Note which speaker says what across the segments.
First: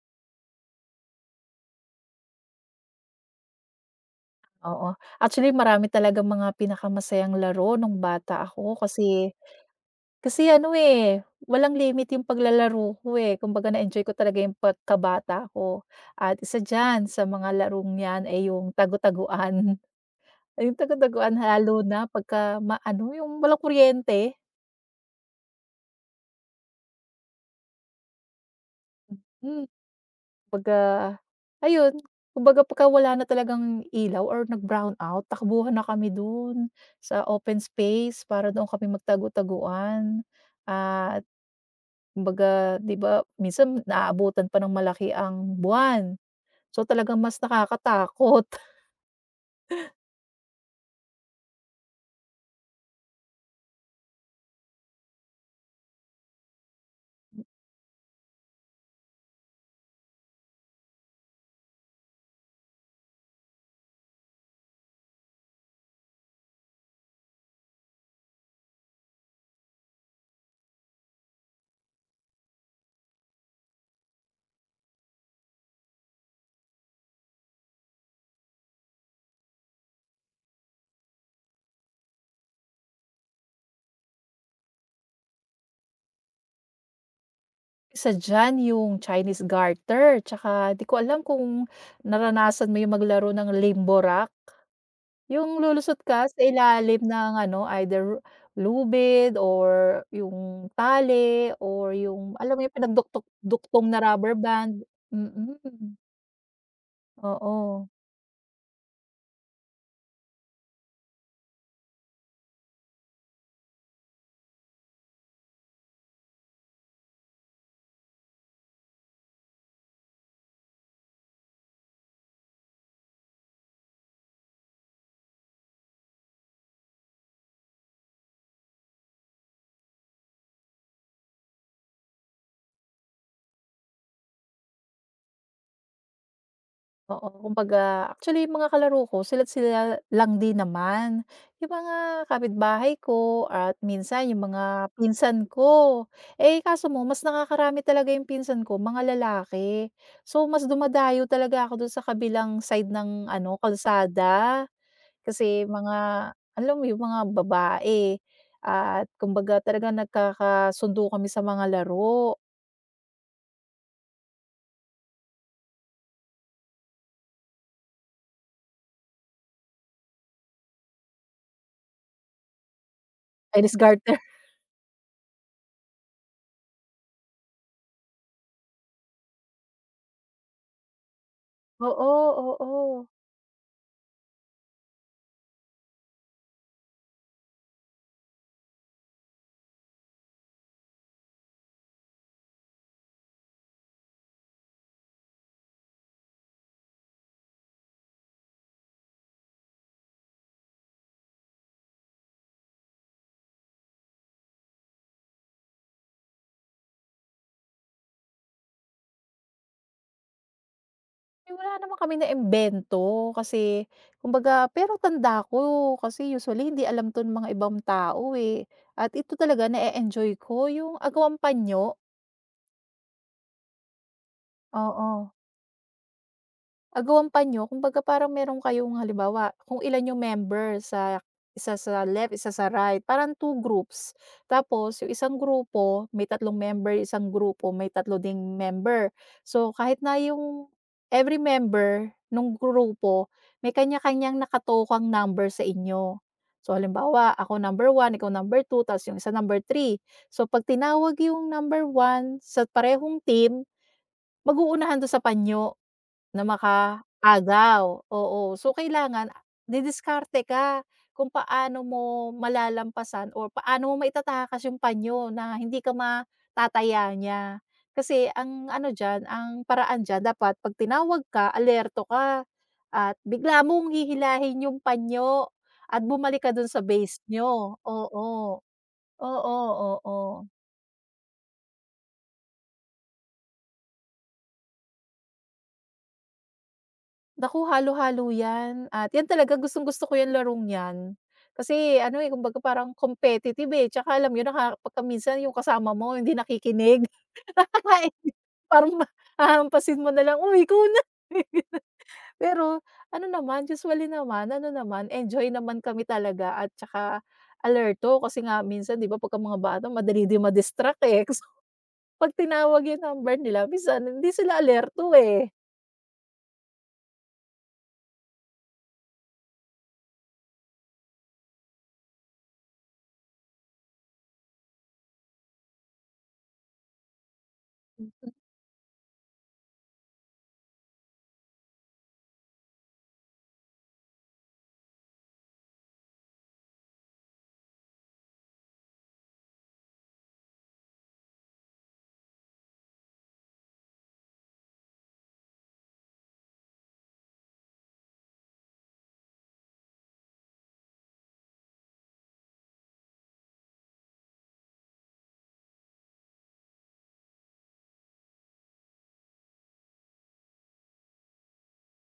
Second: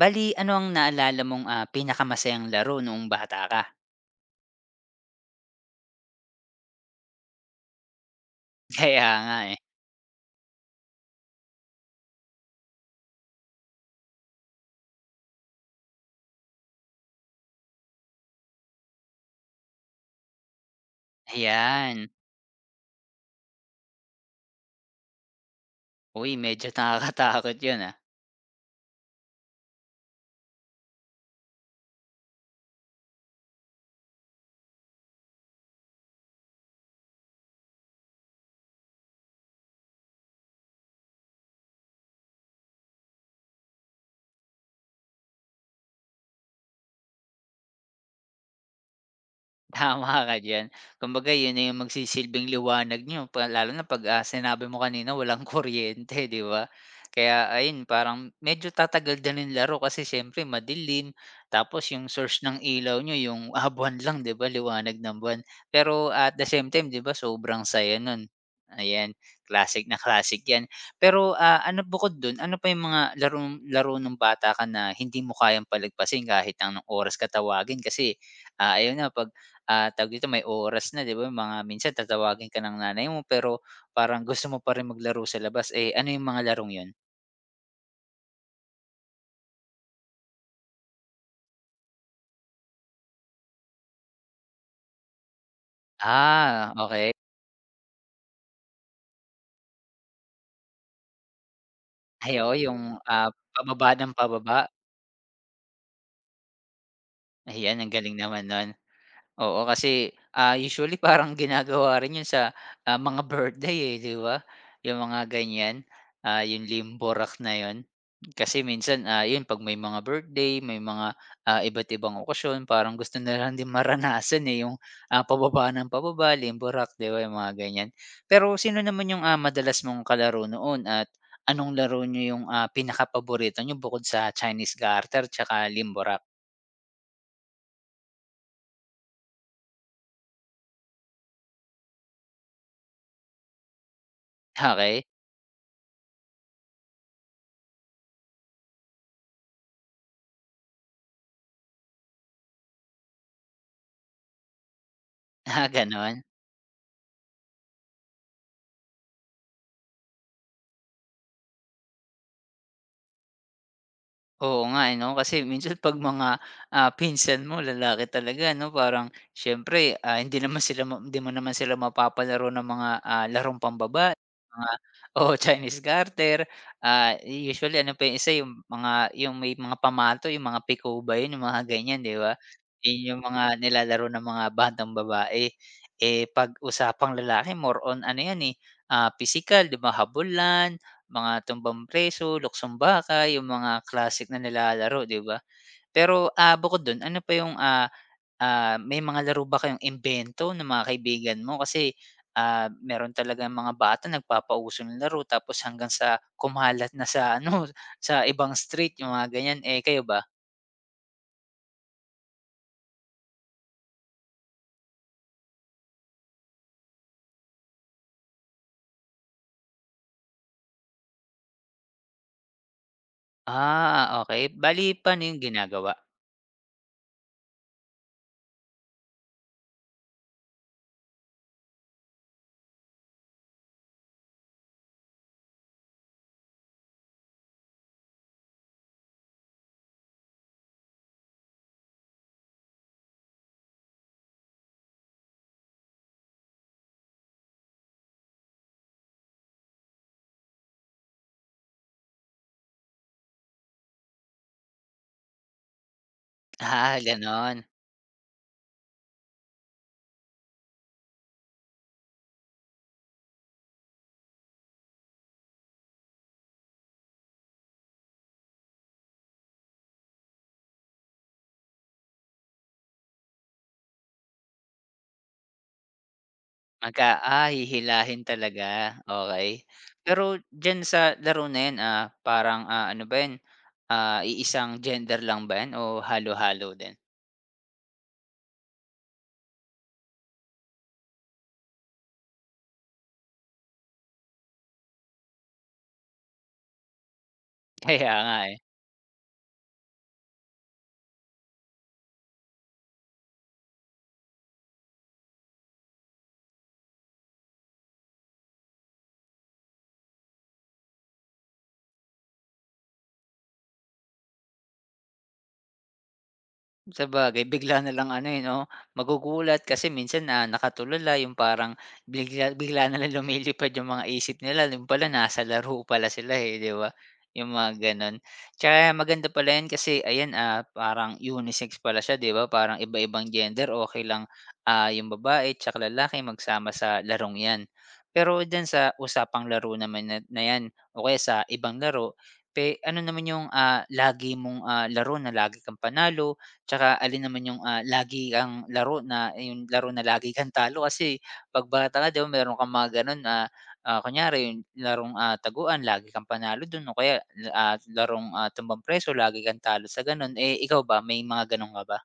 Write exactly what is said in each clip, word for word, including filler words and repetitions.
Speaker 1: Bali ano ang naalala mong, ah, pinakamasayang laro noong bata ka?
Speaker 2: Oo. Actually, marami talagang mga pinakamasayang laro nung bata ako
Speaker 1: Kaya
Speaker 2: kasi
Speaker 1: nga, eh.
Speaker 2: kasi ano, eh, walang limit yung paglalaro ko, eh. Kumbaga na-enjoy ko talaga yung pagkabata ko at isa diyan sa mga larong 'yan ay yung tagu-taguan. Yung tagu-taguan halo
Speaker 1: Ayan.
Speaker 2: na pagka maano, yung walang kuryente.
Speaker 1: Uy, medyo nakakatakot yun, ah.
Speaker 2: Hmm. Kumbaga, ayun, kumbaga pagka wala na talagang ilaw or nag-brown out, takbuhan na kami dun sa open space para doon kami magtago-taguan. At kumbaga, 'di ba, minsan naaabutan pa ng malaki ang buwan. So, talagang mas nakakatakot.
Speaker 1: Tama ka diyan. Kumbaga yun na yung magsisilbing liwanag nyo, pa lalo na 'pag, ah, sinabi mo kanina walang kuryente, 'di ba? Kaya ayun parang medyo tatagal din yung laro kasi siyempre madilim, tapos yung source ng ilaw nyo yung, ah, buwan lang 'di ba, liwanag ng buwan. Pero at the same time 'di ba sobrang saya nun. Ayan, classic na classic 'yan. Pero, ah, ano bukod dun, ano pa yung mga larong laro nung bata ka na hindi mo kayang palagpasin kahit ang oras ka tawagin kasi, ah, ayun na 'pag ah, tawag dito, may oras na 'di ba, mga minsan tatawagin ka ng nanay mo pero parang gusto mo pa rin maglaro sa labas, eh, ano yung mga larong yun?
Speaker 2: Isa diyan yung Chinese garter, tsaka 'di ko alam kung naranasan mo yung maglaro ng limbo rock? Yung lulusot ka sa
Speaker 1: Ah,
Speaker 2: ilalim
Speaker 1: okay.
Speaker 2: ng ano, either lubid or yung tali or
Speaker 1: Ay
Speaker 2: yung alam
Speaker 1: oo,
Speaker 2: mo yung
Speaker 1: yung,
Speaker 2: pinagduktok
Speaker 1: ah,
Speaker 2: duktong
Speaker 1: pababa
Speaker 2: na
Speaker 1: ng
Speaker 2: rubber
Speaker 1: pababa,
Speaker 2: band, mm.
Speaker 1: ayan
Speaker 2: Oo,
Speaker 1: ang galing naman nun. Oo, kasi, ah, usually parang ginagawa rin 'yun sa, ah, mga birthday, eh, 'di ba? Yung mga ganiyan, ah, yung limborak na 'yun. Kasi minsan, ah, 'yun 'pag may mga birthday, may mga, ah, iba't ibang okasyon parang gusto na lang din maranasan, eh, yung, ah, pababa ng pababa, limborak, 'di ba, yung mga ganiyan. Pero sino naman yung, ah, madalas mong kalaro noon at anong laro niyo yung, ah, pinakapaborito nyo bukod sa Chinese garter tsaka limborak?
Speaker 2: oo kumbaga actually yung mga kalaro ko sila't sila lang din naman, yung mga kapitbahay ko at minsan yung mga
Speaker 1: Okey.
Speaker 2: pinsan ko. Eh, kaso mo mas nakakarami talaga yung pinsan ko mga lalaki. So, mas dumadayo talaga ako dun sa kabilang side ng ano, kalsada. Kasi
Speaker 1: Ah, gano'n.
Speaker 2: mga alam mo yung mga babae at kumbaga talagang nagkakasundo kami sa mga laro.
Speaker 1: Oo nga, eh, 'no, kasi minsan 'pag mga, ah, pinsan mo lalaki talaga, 'no, parang siyempre, ah, hindi naman sila ma hindi mo naman sila mapapalaro ng mga, ah, larong
Speaker 2: Chinese
Speaker 1: pambabae,
Speaker 2: garter.
Speaker 1: mga oh Chinese garter. Ah, usually ano pa yung isa, yung mga yung may mga pamato, yung mga piko ba yun, yung mga ganyan,
Speaker 2: Oo,
Speaker 1: 'di ba? Yun
Speaker 2: oo.
Speaker 1: yung mga nilalaro ng mga batang babae. Eh, 'pag usapang lalaki more on ano yan, eh, ah, pisikal, 'di ba, habulan, mga tumbang preso, luksong baka, yung mga classic na nilalaro, 'di ba? Pero, ah, bukod dun ano pa yung, ah, ah, may mga laro ba kayong imbento ng mga kaibigan mo? Kasi, ah, meron talaga mga bata nagpapauso ng laro tapos hanggang sa kumalat na sa ano, sa ibang street yung mga ganyan. Eh, kayo ba?
Speaker 2: Eh, wala naman kami na naimbento kasi kumbaga pero tanda ko kasi usually hindi alam 'to ng mga ibang tao, eh, at ito talaga na enjoy ko yung agawang panyo,
Speaker 1: Ah, okay, bale
Speaker 2: oo.
Speaker 1: paano yung ginagawa?
Speaker 2: Agawan pa niyo kumbaga parang meron kayong halimbawa kung ilan yung member sa isa sa left, isa sa right, parang two groups. Tapos yung isang grupo may tatlong member, isang grupo may 3 ding member. So kahit na yung every member nung grupo may kanya-kanyang nakatokang number sa inyo. So halimbawa ako number one, ikaw number two, ta's yung isa number three. So 'pag tinawag yung number one sa parehong team, mag-uunahan dun sa panyo. Na
Speaker 1: Ah, gano'n.
Speaker 2: makaagaw, oo. So, kailangan didiskarte ka kung paano mo malalampasan or paano mo maitatakas yung panyo na hindi ka matataya niya. Kasi ang ano diyan, ang paraan diyan, dapat 'pag tinawag ka, alerto ka at bigla mong hihilahin yung panyo at bumalik ka dun sa
Speaker 1: Magka
Speaker 2: base
Speaker 1: ah,
Speaker 2: nyo.
Speaker 1: hihilahin
Speaker 2: Oo.
Speaker 1: talaga, okey.
Speaker 2: Oo, oo,
Speaker 1: Pero
Speaker 2: oo.
Speaker 1: diyan sa laro na 'yan, ah, parang, ah, ano ba 'yan, ah, iisang gender lang ba 'yan o halo-halo din?
Speaker 2: Naku, halo-halo 'yan at 'yan talaga gustong-gusto ko 'yang larong 'yan. Kasi ano, eh, kumbaga parang competitive, eh, tsaka alam yun naka pagka minsan yung kasama mo hindi nakikinig, eh,
Speaker 1: Kaya nga,
Speaker 2: parang ma hahampasin mo na lang, "Oh, ikaw na." Pero ano naman, usually naman ano naman, enjoy naman kami talaga at tsaka alerto kasi nga minsan 'di ba pagka mga bata madali din ma-distract, eh. So, 'pag tinawag yung number nila minsan hindi sila alerto, eh.
Speaker 1: sabagay bigla na lang ano, eh, 'no, magugulat kasi minsan, na nakatulala yung parang bigla bigla na lang lumilipad yung mga isip nila yun pala nasa laro pala sila, eh, 'di ba? Yung mga gano'n. Tsaka maganda pala yan kasi ayan, ah, parang unisex pala siya, 'di ba? Parang iba-ibang gender okay lang, ah, yung babae tsaka lalaki magsama sa larong 'yan. Pero dyan sa usapang laro naman na na 'yan o kaya sa ibang laro, pe ano naman yung, ah, lagi mong, ah, laro na lagi kang panalo. Tsaka alin naman yung, ah, lagi kang laro na yung laro na lagi kang talo kasi 'pag bata ka 'di ba meron kang mga gano'n, ah, ah, kunyari yung larong, ah, taguan lagi kang panalo do'n o kaya, ah, larong, ah, tumbang preso lagi kang talo sa gano'n. Eh, ikaw ba may mga gano'n ka ba?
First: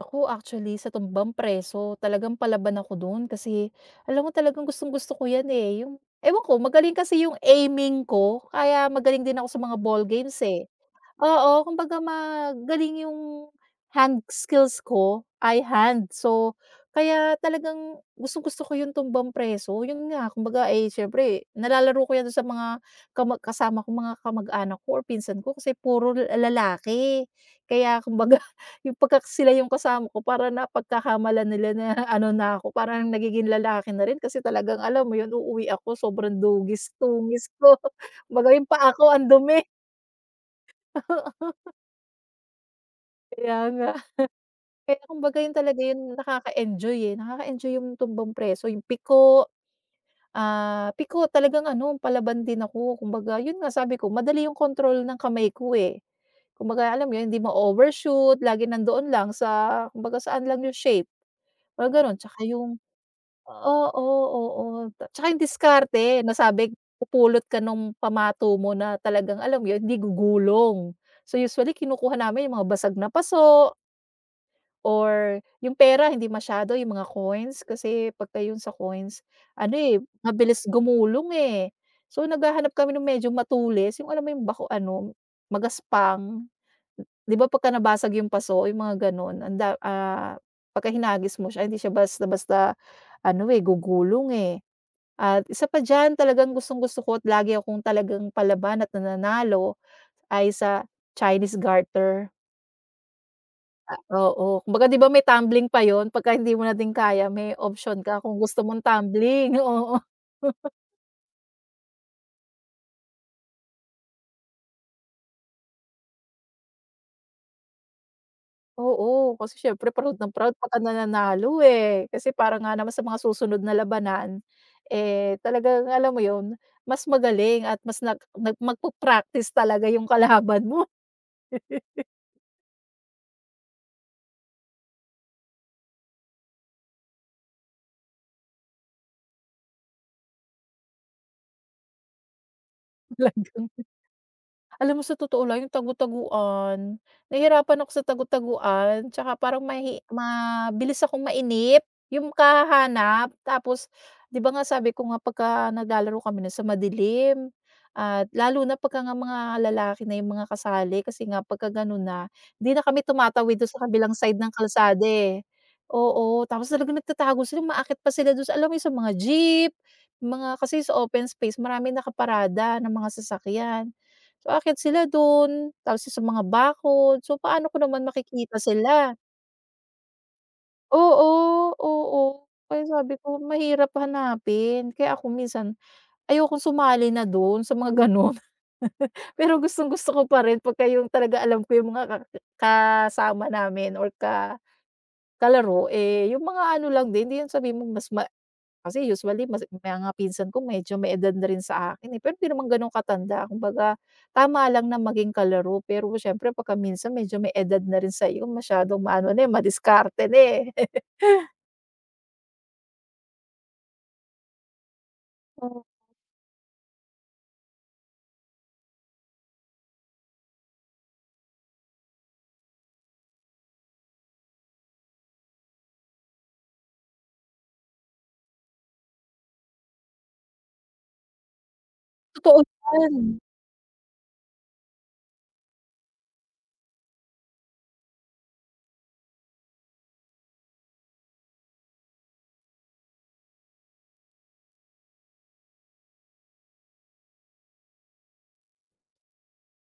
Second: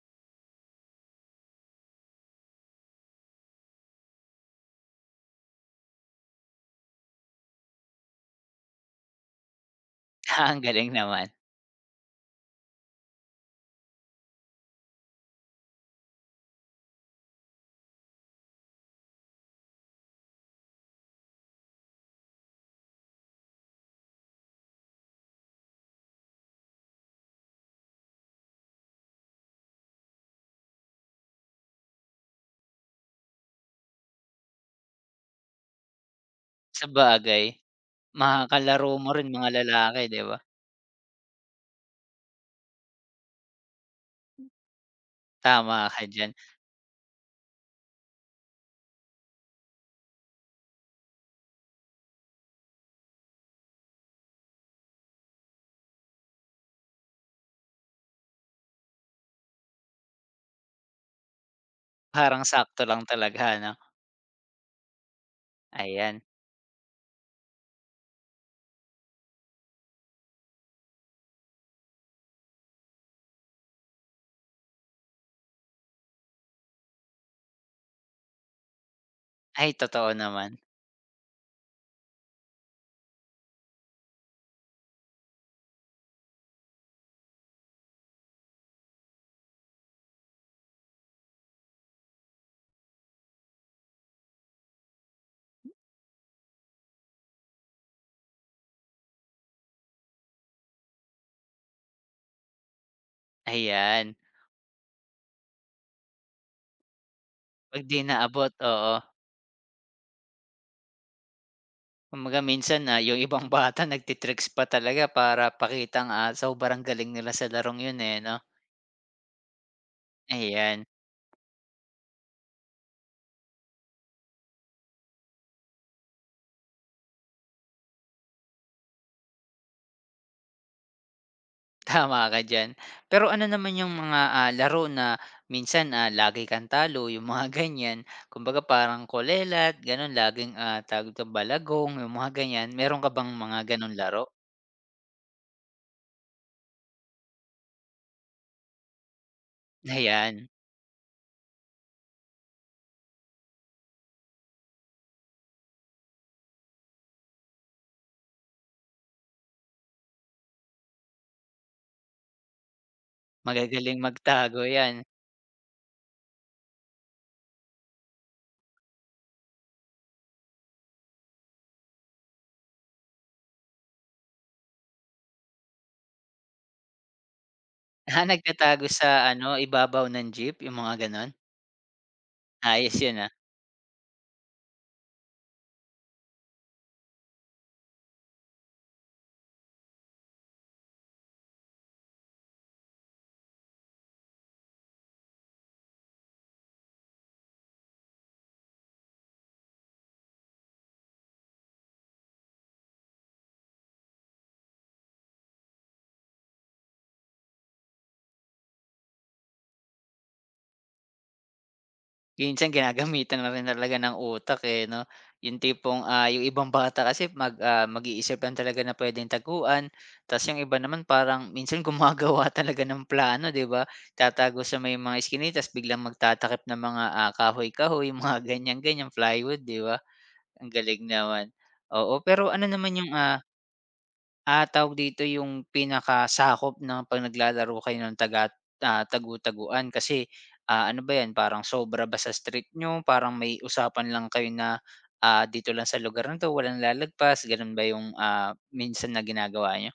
Speaker 2: Ako actually sa tumbang preso talagang palaban ako dun kasi alam mo talagang gustong-gusto ko yan, eh, yung ewan ko magaling kasi yung aiming ko kaya magaling din ako sa mga ball games,
Speaker 1: Ah, ang
Speaker 2: eh.
Speaker 1: galing naman.
Speaker 2: Oo, kumbaga magaling yung hand skills ko, ay hand. So, kaya talagang gustong-gusto ko yung tumbang preso, yun nga kumbaga, eh, siyempre nalalaro ko yan sa mga kama kasama ko mga kamag-anak ko or pinsan ko kasi puro la lalaki. Kaya kumbaga yung pagka sila yung kasama ko para na napagkakamalan nila na ano na ako, parang nagiging lalaki na rin kasi talagang alam mo yun, uuwi ako sobrang
Speaker 1: Sabagay,
Speaker 2: dugis-dungis ko.
Speaker 1: mga
Speaker 2: Kumbaga yung paa
Speaker 1: kalaro
Speaker 2: ko
Speaker 1: mo
Speaker 2: ang
Speaker 1: rin mga
Speaker 2: dumi.
Speaker 1: lalaki 'di ba?
Speaker 2: Kaya nga. Kaya kumbaga yun talaga
Speaker 1: Tama
Speaker 2: yung
Speaker 1: ka diyan,
Speaker 2: nakaka-enjoy, eh, nakaka-enjoy yung tumbang preso, yung piko, ah, piko talagang ano palaban din ako kumbaga yun nga sabi ko madali yung control ng kamay ko, eh. Kumbaga alam mo yun hindi ma-overshoot, lagi nandoon lang sa kumbaga saan lang yung shape, mga ganon tsaka
Speaker 1: parang
Speaker 2: yung
Speaker 1: sakto lang talaga
Speaker 2: Ah.
Speaker 1: ano?
Speaker 2: Oo, oo, Ta- tsaka yung diskarte
Speaker 1: Ayan.
Speaker 2: nasabi pupulot ka nung pamato mo na talagang alam mo yun hindi gugulong. So, usually kinukuha namin yung mga basag na paso. Or yung pera hindi masyado, yung mga coins kasi pagka yun sa coins
Speaker 1: Ay
Speaker 2: ano, eh,
Speaker 1: totoo naman,
Speaker 2: mabilis gumulong, eh. So, naghahanap kami ng medyo matulis yung alam mo yung bako ano, magaspang. 'Di ba pagka nabasag yung paso yung mga gano'n ang da ah, pagka hinagis mo siya hindi siya basta-basta ano, eh, gugulong, eh. At isa pa diyan talagang gustong-gusto ko at lagi akong talagang palaban at nananalo ay sa Chinese garter. Ah,
Speaker 1: ayan.
Speaker 2: oo, kumbaga 'di ba may tumbling pa yun pagka hindi mo na din kaya, may
Speaker 1: 'Pag 'di
Speaker 2: option ka kung
Speaker 1: naabot,
Speaker 2: gusto mong
Speaker 1: oo.
Speaker 2: tumbling, oo.
Speaker 1: Kumbaga minsan, na yung ibang bata nagtitricks tricks pa talaga para pakitang, ah, sobrang galing nila sa larong yun, eh, 'no?
Speaker 2: Oo, kasi siyempre proud na proud pagka
Speaker 1: Ayan,
Speaker 2: nananalo, eh, kasi para nga naman sa mga susunod na labanan, eh, talagang alam mo yun, mas magaling at mas nag nag magpa-practice talaga yung kalaban mo,
Speaker 1: tama ka diyan. Pero ano naman yung mga, ah, laro na minsan, ah, lagi kang talo, yung mga ganyan. Kumbaga parang kolelat, gano'n, laging, ah, tawag dito, balagong, yung mga ganyan. Meron ka bang mga
Speaker 2: talagang
Speaker 1: gano'ng laro?
Speaker 2: alam mo sa totoo lang yung tagu-taguan, nahihirapan ako sa tagu-taguan tsaka parang mahi
Speaker 1: Ayan,
Speaker 2: mabilis akong mainip, yung kahanap, tapos 'di ba nga sabi ko nga pagka naglalaro kami na sa madilim at lalo na pagka nga mga lalaki na yung mga kasali kasi nga pagka ganun na, 'di na kami tumatawid dun sa
Speaker 1: magagaling
Speaker 2: kabilang side ng
Speaker 1: magtago 'yan.
Speaker 2: kalsada, eh. Oo, tapos talaga nagtatago sila, umaakyat pa sila dun sa alam mo yung sa mga jeep, mga kasi sa open space maraming nakaparada na mga sasakyan. So, aakyat sila dun, tapos sa mga bakod. So, paano ko naman
Speaker 1: Ah,
Speaker 2: makikita
Speaker 1: nagtatago sa
Speaker 2: sila?
Speaker 1: ano, ibabaw ng jeep, yung mga gano'n?
Speaker 2: Oo, oo. Kaya
Speaker 1: Ayos
Speaker 2: sabi
Speaker 1: yun, ah.
Speaker 2: ko mahirap hanapin. Kaya ako minsan ayokong sumali na dun sa mga ganun. Pero gustong-gusto ko pa rin pagka yung talaga alam ko yung mga ka kasama namin or ka kalaro, eh, yung mga ano lang din, hindi yung sabihin mong mas ma kasi usually mas mga pinsan ko medyo may edad na rin sa akin, eh, pero hindi naman gano'n katanda kumbaga tama lang na maging kalaro, pero siyempre pagka minsan medyo may edad na rin sa'yo masyadong maano na, eh, madiskarte na, eh.
Speaker 1: Minsan ginagamitan na rin talaga ng utak, eh, 'no? Yung
Speaker 2: Oh.
Speaker 1: tipong, ah, yung ibang bata kasi mag ah, mag-iisip lang talaga na pwedeng taguan, ta's yung iba naman parang minsan gumagawa talaga ng plano, 'di ba? Tatago sa may mga eskinita ta's biglang magtatakip ng mga, ah, kahoy-kahoy, mga ganyan-ganyan, plywood, 'di ba? Ang galing naman. Oo, pero
Speaker 2: Totoo
Speaker 1: ano naman yung,
Speaker 2: yan.
Speaker 1: ah. Ah, tawag dito yung pinakasakop ng 'pag naglalaro kayo ng taga ah, tagu-taguan kasi, ah, ano ba 'yan parang sobra ba sa street niyo, parang may usapan lang kayo na, ah, dito lang sa lugar na 'to walang lalagpas gano'n ba yung, ah, minsan na ginagawa niyo?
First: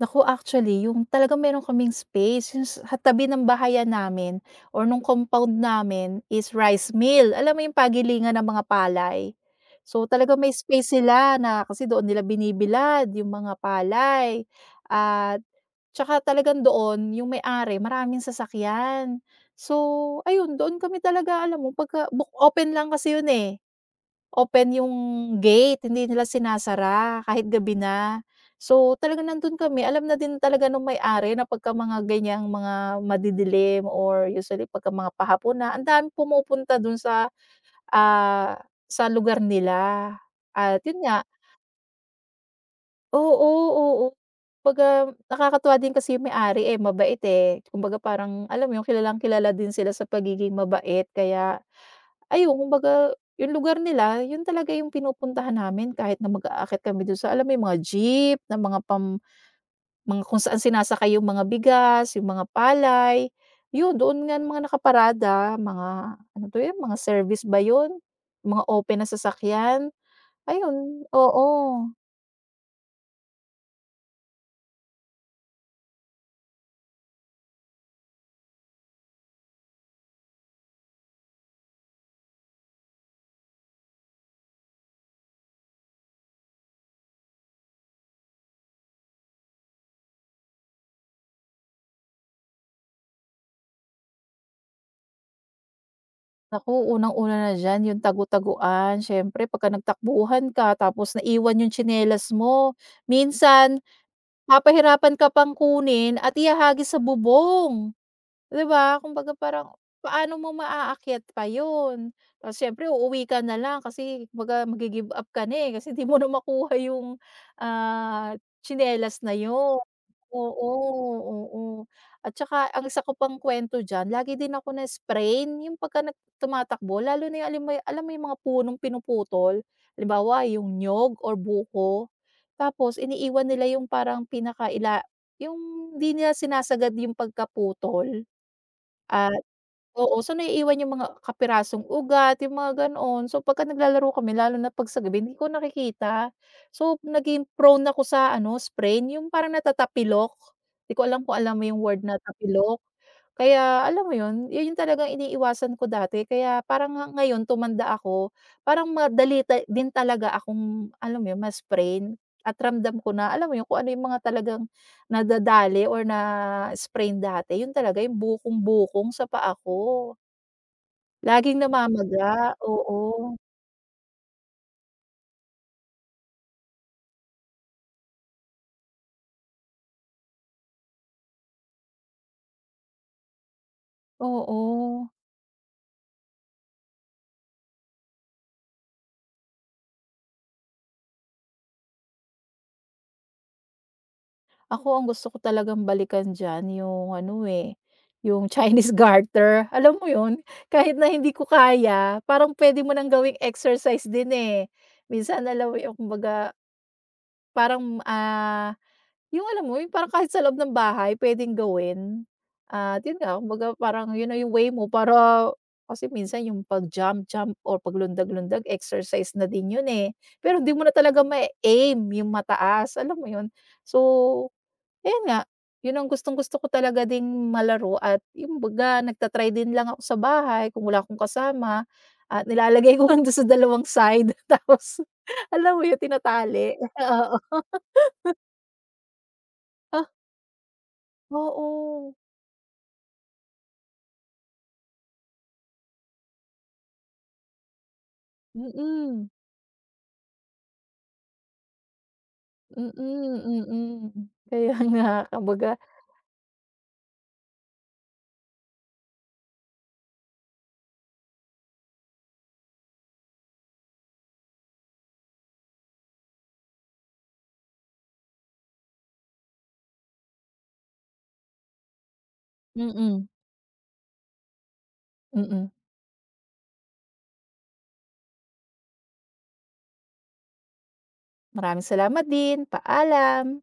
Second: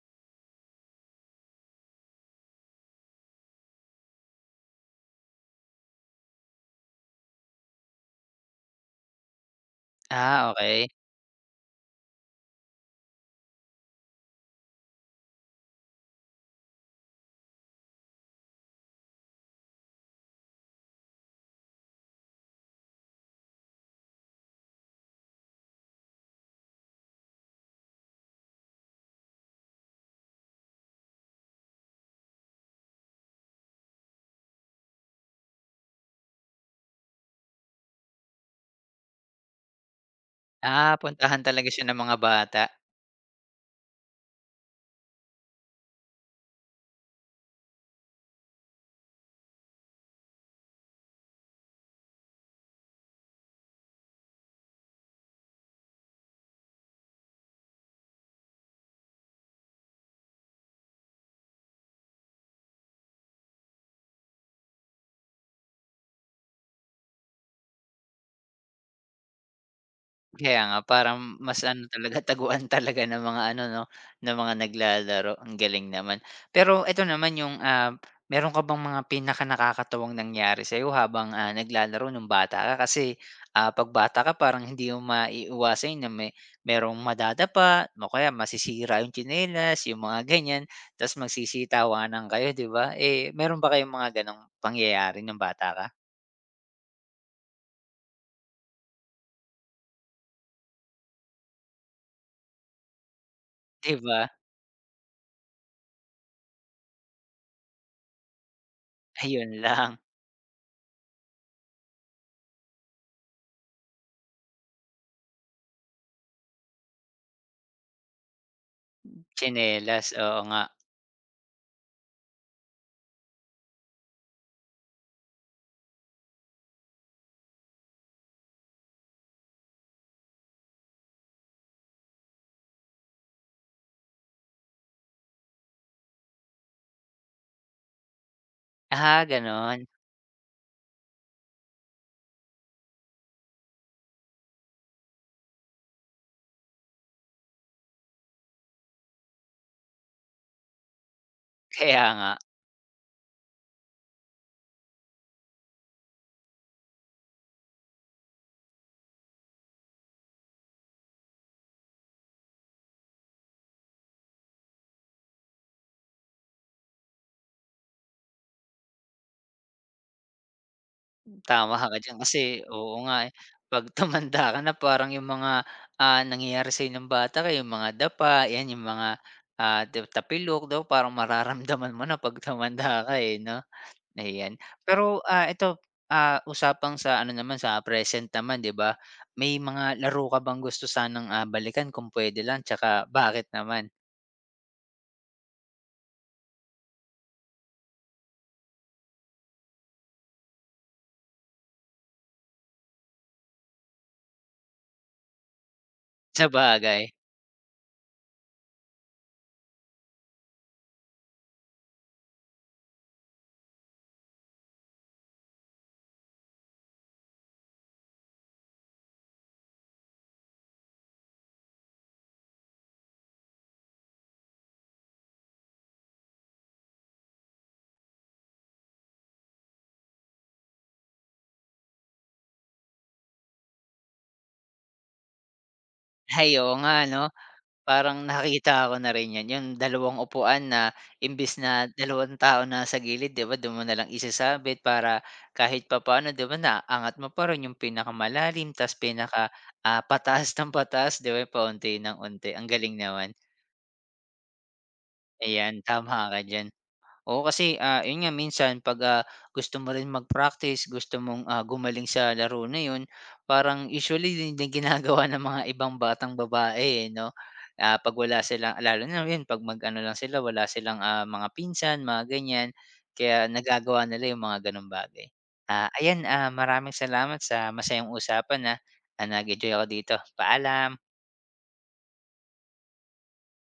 Speaker 2: Naku, actually yung talagang meron kaming space yung sa tabi ng bahayan namin or nung compound namin is rice mill. Alam mo yung pagilingan ng mga palay? So, talagang may
Speaker 1: Ah, okay.
Speaker 2: space sila na kasi doon nila binibilad yung mga palay at tsaka talagang doon yung may-ari maraming sasakyan. So, ayun doon kami talaga alam mo pagka book open lang kasi yun, eh. Open yung gate, hindi nila sinasara kahit gabi na. So, talagang nandun kami, alam na din talaga nung may-ari na pagka mga ganyang mga madidilim or usually pagka mga pahapon na, ang daming pumupunta dun sa, ah, sa lugar nila at
Speaker 1: Ah,
Speaker 2: yun nga
Speaker 1: puntahan talaga siya ng mga bata.
Speaker 2: oo, oo. Kumbaga nakakatuwa din kasi yung may-ari, eh, mabait, eh. Kumbaga parang alam mo yun, kilalang kilala din sila sa pagiging mabait kaya ayun, kumbaga yung lugar nila yun talaga yung pinupuntahan namin kahit na mag-aakyat kami dun sa alam mo yung mga jeep na mga pam mga kung saan sinasakay yung mga bigas, yung mga palay. Yun doon nga yung mga nakaparada, mga ano to yun, mga service ba yun? Mga open na sasakyan,
Speaker 1: Kaya nga
Speaker 2: ayun,
Speaker 1: parang
Speaker 2: oo.
Speaker 1: mas ano talaga, taguan talaga ng mga ano 'no, ng mga naglalaro, ang galing naman. Pero eto naman yung, ah, meron ka bang mga pinakanakakatuwang nangyari sa'yo habang, ah, naglalaro nung bata ka? Kasi, ah, 'pag bata ka parang hindi mo maiiwasan na may merong madadapa o kaya masisira yung tsinelas, yung mga ganyan, ta's magsisitawanan kayo, 'di ba? Eh, meron ba kayong mga gano'ng pangyayari nung bata ka?
Speaker 2: Naku, unang-una na diyan yung tagu-taguan, siyempre pagka nagtakbuhan ka tapos naiwan yung tsinelas mo, minsan
Speaker 1: 'Di ba?
Speaker 2: papahirapan ka pang kunin at ihahagis sa bubong. 'Di ba, kumbaga
Speaker 1: Ayun
Speaker 2: parang
Speaker 1: lang,
Speaker 2: paano mo maaakyat pa yun? Tapos siyempre uuwi ka na lang kasi kumbaga maggi-give up ka na, eh, kasi di mo na makuha yung, ah, tsinelas na yun.
Speaker 1: tsinelas, oo nga.
Speaker 2: Oo, oo. At saka ang isa ko pang kuwento diyan, lagi din ako na-sprain yung pagka nag tumatakbo, lalo na yung alam mo alam mo yung mga punong pinuputol? Halimbawa yung niyog or buko, tapos iniiwan nila yung parang pinakaila yung 'di nila sinasagad yung pagkaputol.
Speaker 1: Ah,
Speaker 2: At
Speaker 1: gano'n.
Speaker 2: oo, so naiiwan yung mga kapirasong ugat, yung mga ganoon. So pagka naglalaro kami lalo na 'pag sa gabi hindi ko nakikita. So naging prone ako sa ano, sprain, yung parang natatapilok. Di ko alam kung alam mo yung word
Speaker 1: Kaya
Speaker 2: na
Speaker 1: nga,
Speaker 2: tapilok? Kaya alam mo 'yun, 'yun yung talagang iniiwasan ko dati kaya parang nga ngayon tumanda ako, parang madali ta din talaga akong alam mo 'yun, mas sprain at ramdam ko na alam mo 'yun, kung ano yung mga talagang nadadali or na-sprain dati 'yun talaga yung bukong-bukong sa paa ko. Laging
Speaker 1: tama ka diyan
Speaker 2: namamaga,
Speaker 1: kasi
Speaker 2: oo,
Speaker 1: oo nga, eh, 'pag tumanda ka na parang yung mga, ah, nangyayari sa'yo nung bata ka yung mga dapa, 'yan yung mga, ah, ta tapilok daw parang mararamdaman mo na 'pag tumanda ka, eh, 'no? Ayan.
Speaker 2: oo.
Speaker 1: Pero, ah, ito, ah, usapang sa ano naman, sa present naman, 'di ba? May mga laro ka bang gusto sanang, ah, balikan kung puwede lang, 'tsaka bakit naman?
Speaker 2: Ako ang gusto ko talagang balikan diyan yung ano, eh, yung Chinese garter, alam mo yun? Kahit na hindi ko kaya, parang pwede mo ng gawing exercise din, eh. Minsan alam mo yung kumbaga
Speaker 1: Sabagay.
Speaker 2: parang, ah, yung alam mo yung parang kahit sa loob ng bahay puwedeng gawin. At yun nga, kumbaga parang yun na yung way mo para kasi minsan yung pag-jump-jump or paglundag-lundag exercise na din yun, eh. Pero hindi mo na talaga ma aim yung mataas, alam mo yun? So ayun nga, yun ang gustong-gusto ko talaga ding malaro at yung baga nagta-try din lang ako sa bahay kung wala akong kasama at nilalagay ko lang dun sa dalawang side tapos alam mo yun
Speaker 1: Ay, oo
Speaker 2: tinatali,
Speaker 1: nga 'no?
Speaker 2: oo.
Speaker 1: Parang nakita ko na rin 'yan, yung dalawang upuan na imbes na
Speaker 2: Oo,
Speaker 1: dalawang tao na sa gilid 'di ba, do'n mo na lang isasabit para kahit papaano 'di ba, naaangat mo pa rin yung pinakamalalim ta's
Speaker 2: mm,
Speaker 1: pinaka, ah, pataas ng pataas 'di ba, paunti ng unti. Ang galing naman,
Speaker 2: mm, mm. Kaya nga kumbaga
Speaker 1: ayan tama ka diyan. Oo, kasi, ah, yun nga minsan 'pag, ah, gusto mo rin mag-practice, gusto mong, ah, gumaling sa laro na yun, parang usually yun din ginagawa ng mga ibang batang babae, eh, 'no? Ah, 'pag wala silang lalo na yun 'pag mag-ano lang sila, wala silang, ah, mga pinsan, mga ganyan,
Speaker 2: mm,
Speaker 1: kaya nagagawa nila yung mga gano'ng bagay.
Speaker 2: mm.
Speaker 1: Ah, ayan, ah, maraming salamat sa masayang usapan, na. Ah, nag-enjoy ako dito. Paalam.
Speaker 2: Maraming salamat din, paalam.